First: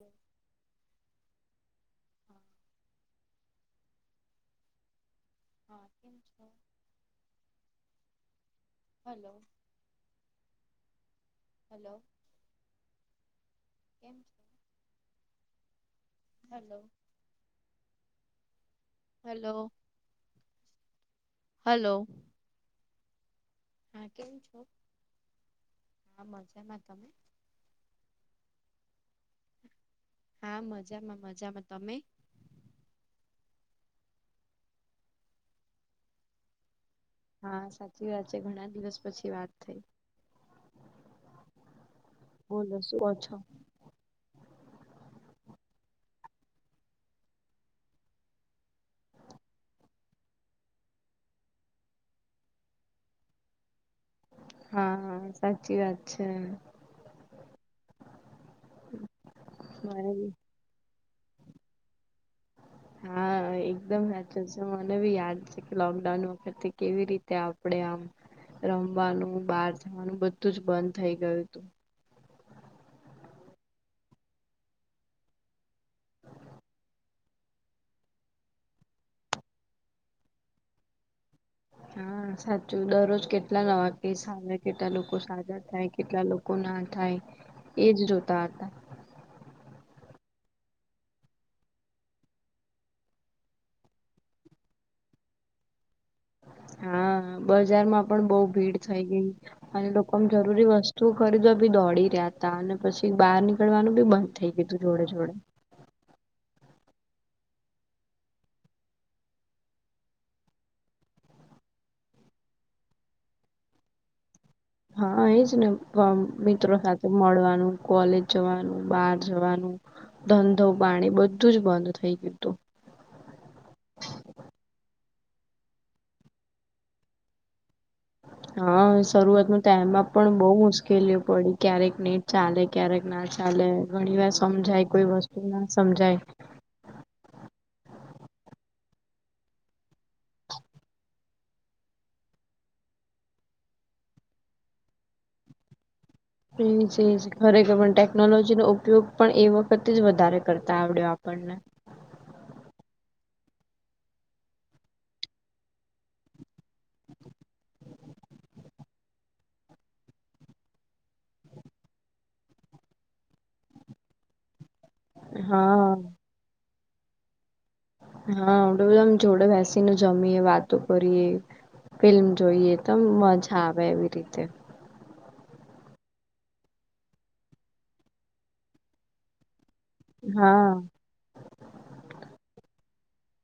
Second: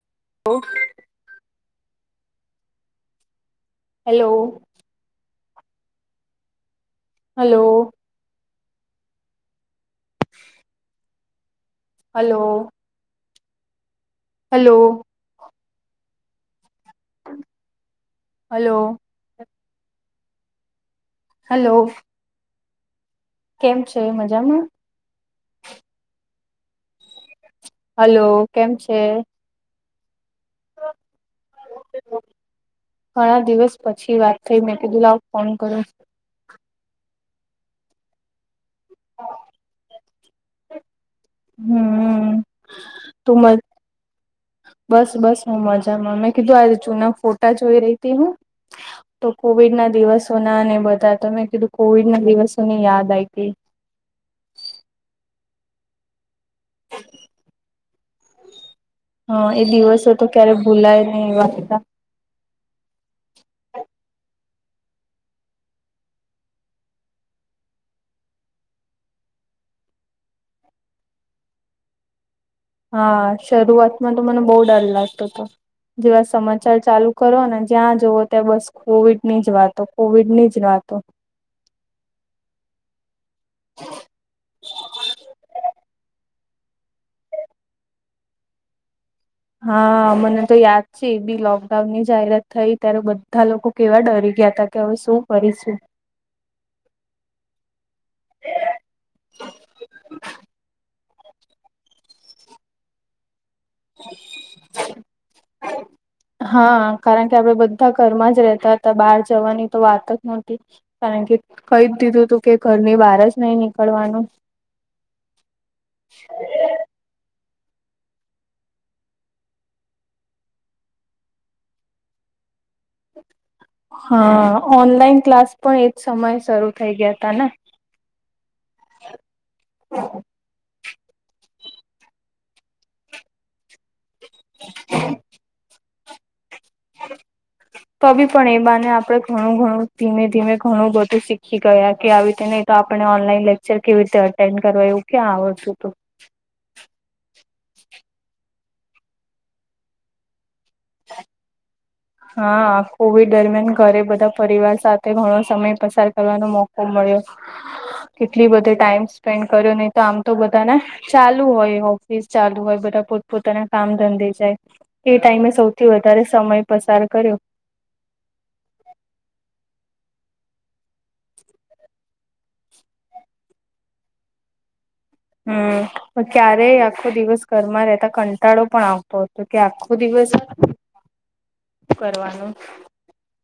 હમ ઓ હેલો હા કેમ છો હલો હલો હલો હલો કેમ છો hello hello hello hello hello કેમ છે હા કેમ છો મજામાં હા મજામાં તમે હાલો કેમ છે? હા, મજામાં મજામાં તમે? ઘણા દિવસ પછી વાત થઈ મેં કીધુ લાવ ફોન કરો. હા, સાચી વાત છે, ઘણા દિવસ પછી વાત થઈ. હમ્મ બોલો શું કો છો તુંમજ બસ બસ હું મજામાં મેં કીધું આજ ચૂના ફોટા જોઈ રહી હતી હું. તો કોવિડ ના દિવસો નાને બધા ત મે કીધું કોવિડ ના દિવસોને યાદ આયવી હા સાચી વાત છે. હા એ દિવસો મને તો બી ક્યારે ભૂલાય નીય એ વા હતા [inaudible] હા, એકદમ સાચું છે મને બી યાદ છે કે લોકડાઉન વખતે કેવી રીતે, આપડે આમ રમવાનું બહાર જવાનું બધું જ બંધ થઈ ગયું હતું. હા, શરૂઆતમાં તો મને બહુ ડર લાગતો હતો. જેવા સમાચાર ચાલુ કરો ને જ્યાં જવ ત્યાં બસ કોવિડ ની જ વાતો કોવિડ ની જ વાતો, હા, સાચું દરરોજ કેટલા નવા કેસ આવે કેટલા લોકો સાજા થાય, કેટલા લોકો ના થાય એજ જોતા હતા, હા, મને તો યાદ છે બી લોકડાઉન ની જાહેરાત થઈ, ત્યારે બધા લોકો કેવા ડરી ગયા હતા કે હવે શું કરીશું, હા, બજાર માં પણ બહ ભીડ થઈ ગઈ અને લોકો જરૂરી વસ્તુઓ ખરીદવા બી દોડી રહ્યા, ત અને પછી બહાર નીકળવાનું બી બંધ થઈ ગયુ હતું, જોડે જોડે હા કારણ કે આપણે બધા ઘરમાં જ રહેતા હતા બહાર જવાની તો વાત જ નહોતી, કારણ કે કહી જ દીધું તું કે ઘરની બહાર જ નહી નીકળવાનું, હા, એજ ને મિત્રો હ મળવાનું કોલેજ જવાનું બાર જવાનું, ધંધો પાણી બધું જ બંધ થઈ ગયું હતું, હા, ઓનલાઈન ક્લાસ પણ એજ સમયે શરૂ થઈ ગયા તા ને હા, શરૂઆત ન તો એમમાં પણ બહુ મુશ્કેલીઓ પડી ક્યારેક નહી. ચાલે ક્યારેક ના ચાલે ઘણી વાર સમજાય કોઈ વસ્તુ ના સમજાય, [unintelligible] તો પણ એ બાને આપડણે ઘણું ઘણું ધીમે ધીમે ઘણું બધું શીખી ગયા કે આવી રીતેને તો આપણે ઓનલાઈન લેક્ચર કેવી રીતે અટેન્ડ કરવા એવું ક્યાં આવડતું તુ, એ ખરેખર પણ ટેકનોલોજી નો ઉપયોગ પણ એ વખત વધારે કરતા આવડ્યો આપણને, હા, કોવિડ દરમિયાન ઘરે બધા પરિવાર સાથે ઘણો સમય પસાર કરવાનો મોકો મળ્યો કેટલી બધી ટાઈમ સ્પેન્ડ કર્યો નહિ તો આમ તો બધાને ચાલુ હોય ઓફિસ ચાલુ હોય બધા પોતપોતાના કામ ધંધી જાય. એ ટાઈમે સૌથી હા વધારે સમય પસાર કર્યો, હા, એડ બધામ જોડે બેસીને જમીએ વાતો કરીએ, ફિલ્મ જોઈએ તો મજા આવે એવી રીતે, હમ્મ પણ ક્યારેય આખો દિવસ ઘરમાં રહેતા કંટાળો પણ આવતો હતો, તો કે આખો દિવસ હા શુ કરવાનો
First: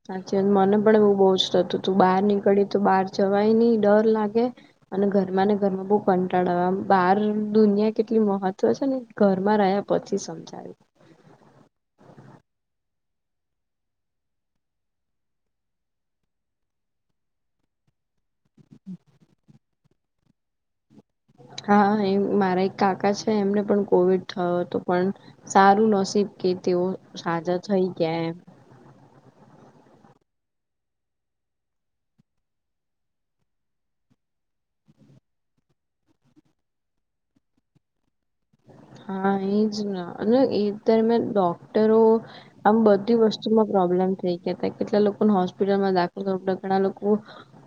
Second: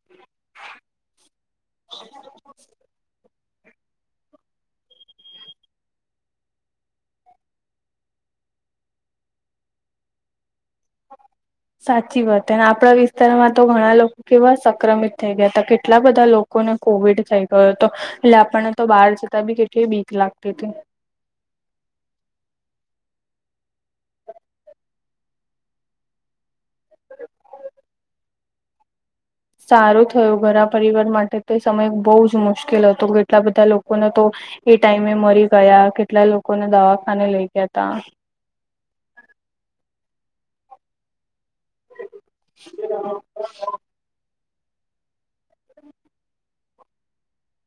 સાચચી મને પણ એવું બહુ જ હતું તું બહાર નીકળી તો બહાર જવાય નહિ ડર લાગે, અને ઘરમાં ને ઘરમાં બહ કંટાળા બહાર દુનિયા કેટલી મહત્વ છે ને, ઘરમાં રહ્યા પછી સમજાવી, સાચી વાત અને આપણા વિસ્તારમાં તો ઘણા લોકો કેવા સંક્રમિત થઈ ગયા હતા, કેટલા બધા લોકો લોકોને કોવિડ થઈ ગયો હતો, એટલે આપણને તો બહાર જતા બી કેટલી બીક લાગતી હતી હા, એ મારા એક કાકા છે એમને પણ કોવિડ થયો હતો પણ સારું નસીબ કે તેઓ સાજા થઈ ગયા એમ સારું થયું ઘરા પરિવાર માટે તે સમય બહુ જ મુશ્કેલ હતો કેટલા બધા લોકોને તો એ ટાઈમે મરી ગયા કેટલા લોકોને દવાખાને લઈ ગયા તા હા, એજ ના અને એ તર મે ડોક્ટરો આમ બધી વસ્તુ પ્રોબ્લેમ થઈ ગયા હતા કેટલા લોકોને હોસ્પિટલમાં દાખલ કરવા પડયા તા ઘણા લોકો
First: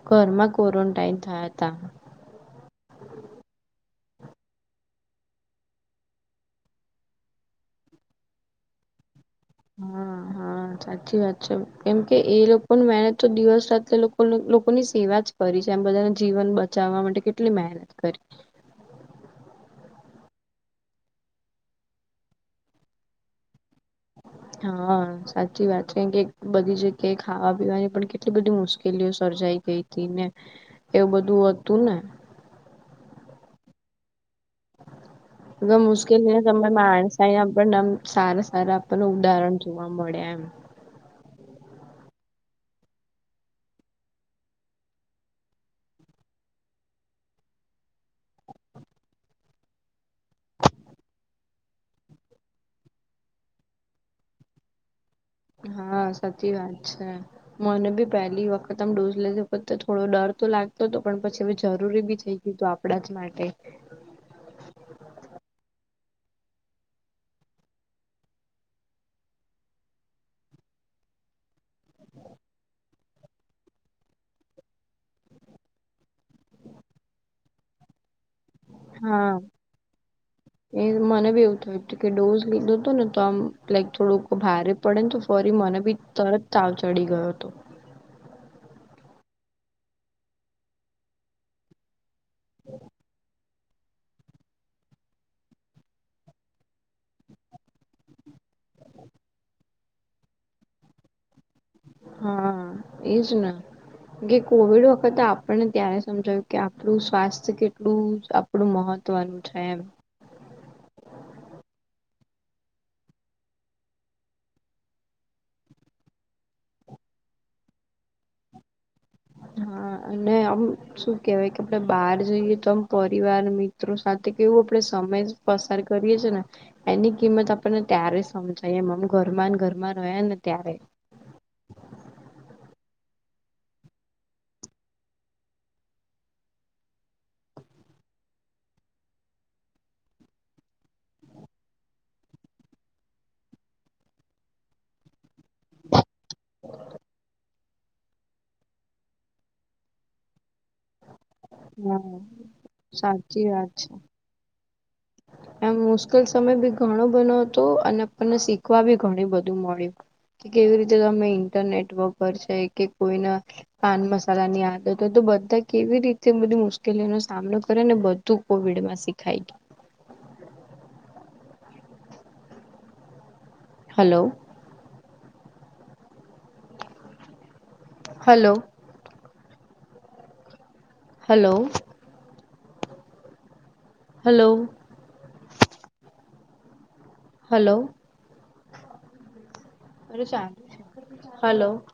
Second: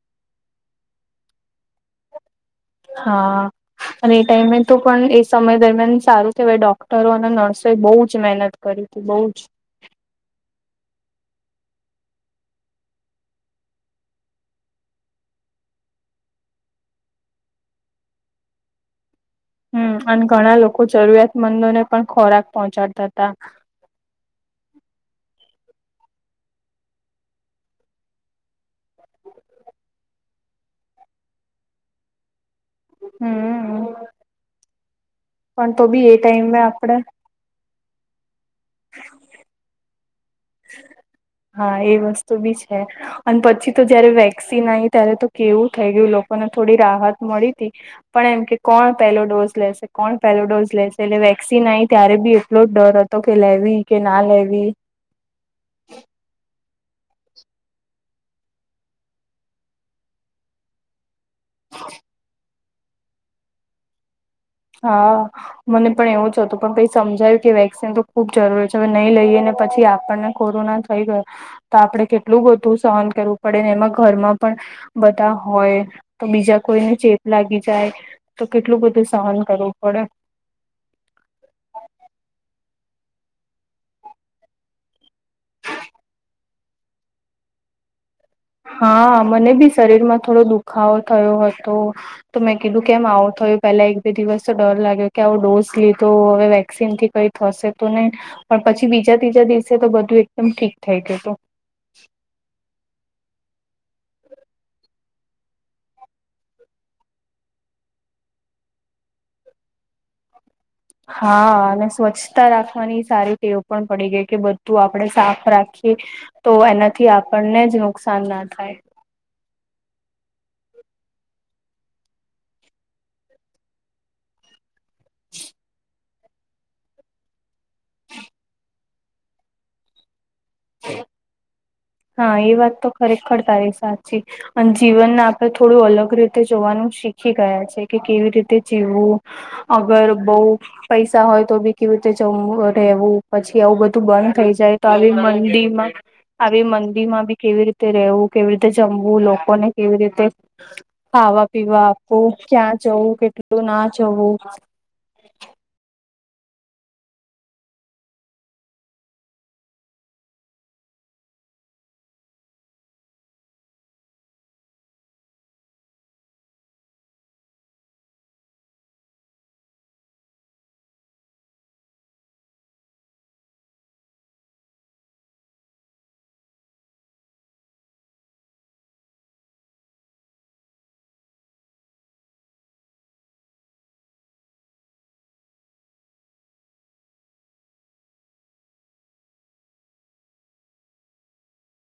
ઘરમાં ક્વોરન્ટાાઈન થયા ત હા, અને એ ટાઈમે તો પણ એ સમય દરમિયાન સારું થવાય ડોક્ટરો અને નર્સો એ બહુ જ મહેનત કરીબ બો જ હા હા. હા સાચી વાત છે કેમ કે એ લોકો ન મેનેજ તો દિવસ રાત લોકો લોકોની સેવા જ કરી છે એમ બધાને જીવન બચાવવા માટે કેટલી મહેનત કરી હમ અને ઘણા લોકો જરૂરિયાતમંદોને પણ ખોરાક પહોંચાડતા હતા. [inaudible] હા સાચી વાત છે કે બધી જગ્યાએ ખાવા પીવાની પણ કેટલી બધી મુશ્કેલીઓ સર્જાઈ ગઈ ને એવું બધું હતું ને હમ્મ હવે મુશ્કેલીને ટાઈમે તમે આપણે માણસ તયા પણ સારા સારા આપણનું ઉદાહરણ જોવા મળે એમ હા એ વસ્તુ બી છે. અને પછી તો જયારે વેક્સિન આઈ ત્યારે તો કેવું થઈ ગયું લોકોને થોડી રાહત મળી હતી. પણ એમ કે કોણ પહેલો ડોઝ લેશે કોણ પહેલો ડોઝ લેશે એટલે વેક્સિન આઈ ત્યારે બી એટલો જ ડર હતો કે લેવી કે ના લેવી હા સાચી વાત છે. મને ભી પહેલી વખતમ ડોઝ લેતે થોડો ડર તો લાગ તોતો પણ પછી હવે જરૂરી બી થઈ ગય તો આપણા જ માટે હા. મને પણ એવું જ હતું પણ કઈ સમજાયું કે વેક્સિન તો ખુબ જરૂરી છે હવે નહી લઈએ ને પછી આપણને કોરોના થઈ ગયો તો આપડે કેટલું બધું સહન કરવું પડે ને એમાં ઘરમાં પણ બધા હોય તો બીજા કોઈને ચેપ લાગી જાય તો કેટલું બધું હા સહન કરવું પડે એ મને બી એવું થયું હતું કે ડોઝ લીધો હતો ને તો આમ લાઈક થોડુંક ભારે પરંતુ ફરી મને બી તરત તાવ ચડી ગયો હતો. હા મને બી શરીર માં થોડો દુખાવો થયો હતો તો મેં કીધું કેમ આવું થયું પેલા એક બે દિવસ તો ડર લાગ્યો કે આવો ડોઝ લીધો હવે વેક્સિન થી કઈ થશે તો નહી પણ પછી બીજા ત્રીજા દિવસે તો બધું એકદમ ઠીક થઈ જતું હા એજ ને કે કોવિડ વખતે આપણને ત્યારે સમજાવ્યું કે આપણું સ્વાસ્થ્ય કેટલું આપડું મહત્વનું છે એમ હા અને સ્વચ્છતા રાખવાની સારી રીતે એવું પણ પડી ગઈ કે બધું આપણે સાફ રાખીએ તો એનાથી આપણને જ નુકસાન ના થાય હા અને આમ શું કેવાય કે આપડે બહાર જઈએ તો આમ પરિવાર મિ ત્રો સાથે કેવું આપડે સમય જ પસાર કરીએ છે ને એની કિંમત આપણને ત્યારે સમજાય એમ ઘરમાં ને ઘરમાં રહે્યા ને ત્યારે હા એ વાત તો ખરેખર તારી સાચી. અને જીવનને આપણે થોડું અલગ રીતે જોવાનું શીખી ગયા છે કે કેવી રીતે જીવવું અગર બઉ પૈસા હોય તો બી કેવી રીતે જમવું રહેવું પછી આવું બધું બંધ થઈ જાય તો આવી મંદી માં આવી મંદી માં બી કેવી રીતે રેવું કેવી રીતે જમવું લોકોને કેવી રીતે ખાવા પીવા હા આપવું. ક્યાં જવું સાચી કેટલું વાત ના છે જવું. [inaudible] એમ મુશ્કેલ સમય બી ઘણો બનું હતું અને આપણને શીખવા બી ઘણી બધું મળ્યું. કે કેવી રીતે તમે ઇન્ટરનેટ વાપરશે કે કોઈના પાન મસાલાની આદતો હોય તો બધા કેવી રીતે બધી મુશ્કેલીઓ નો સામનો કરે ને બધું કોવિડમાં શીખાય ગય hello hello hello hello. Hello hello.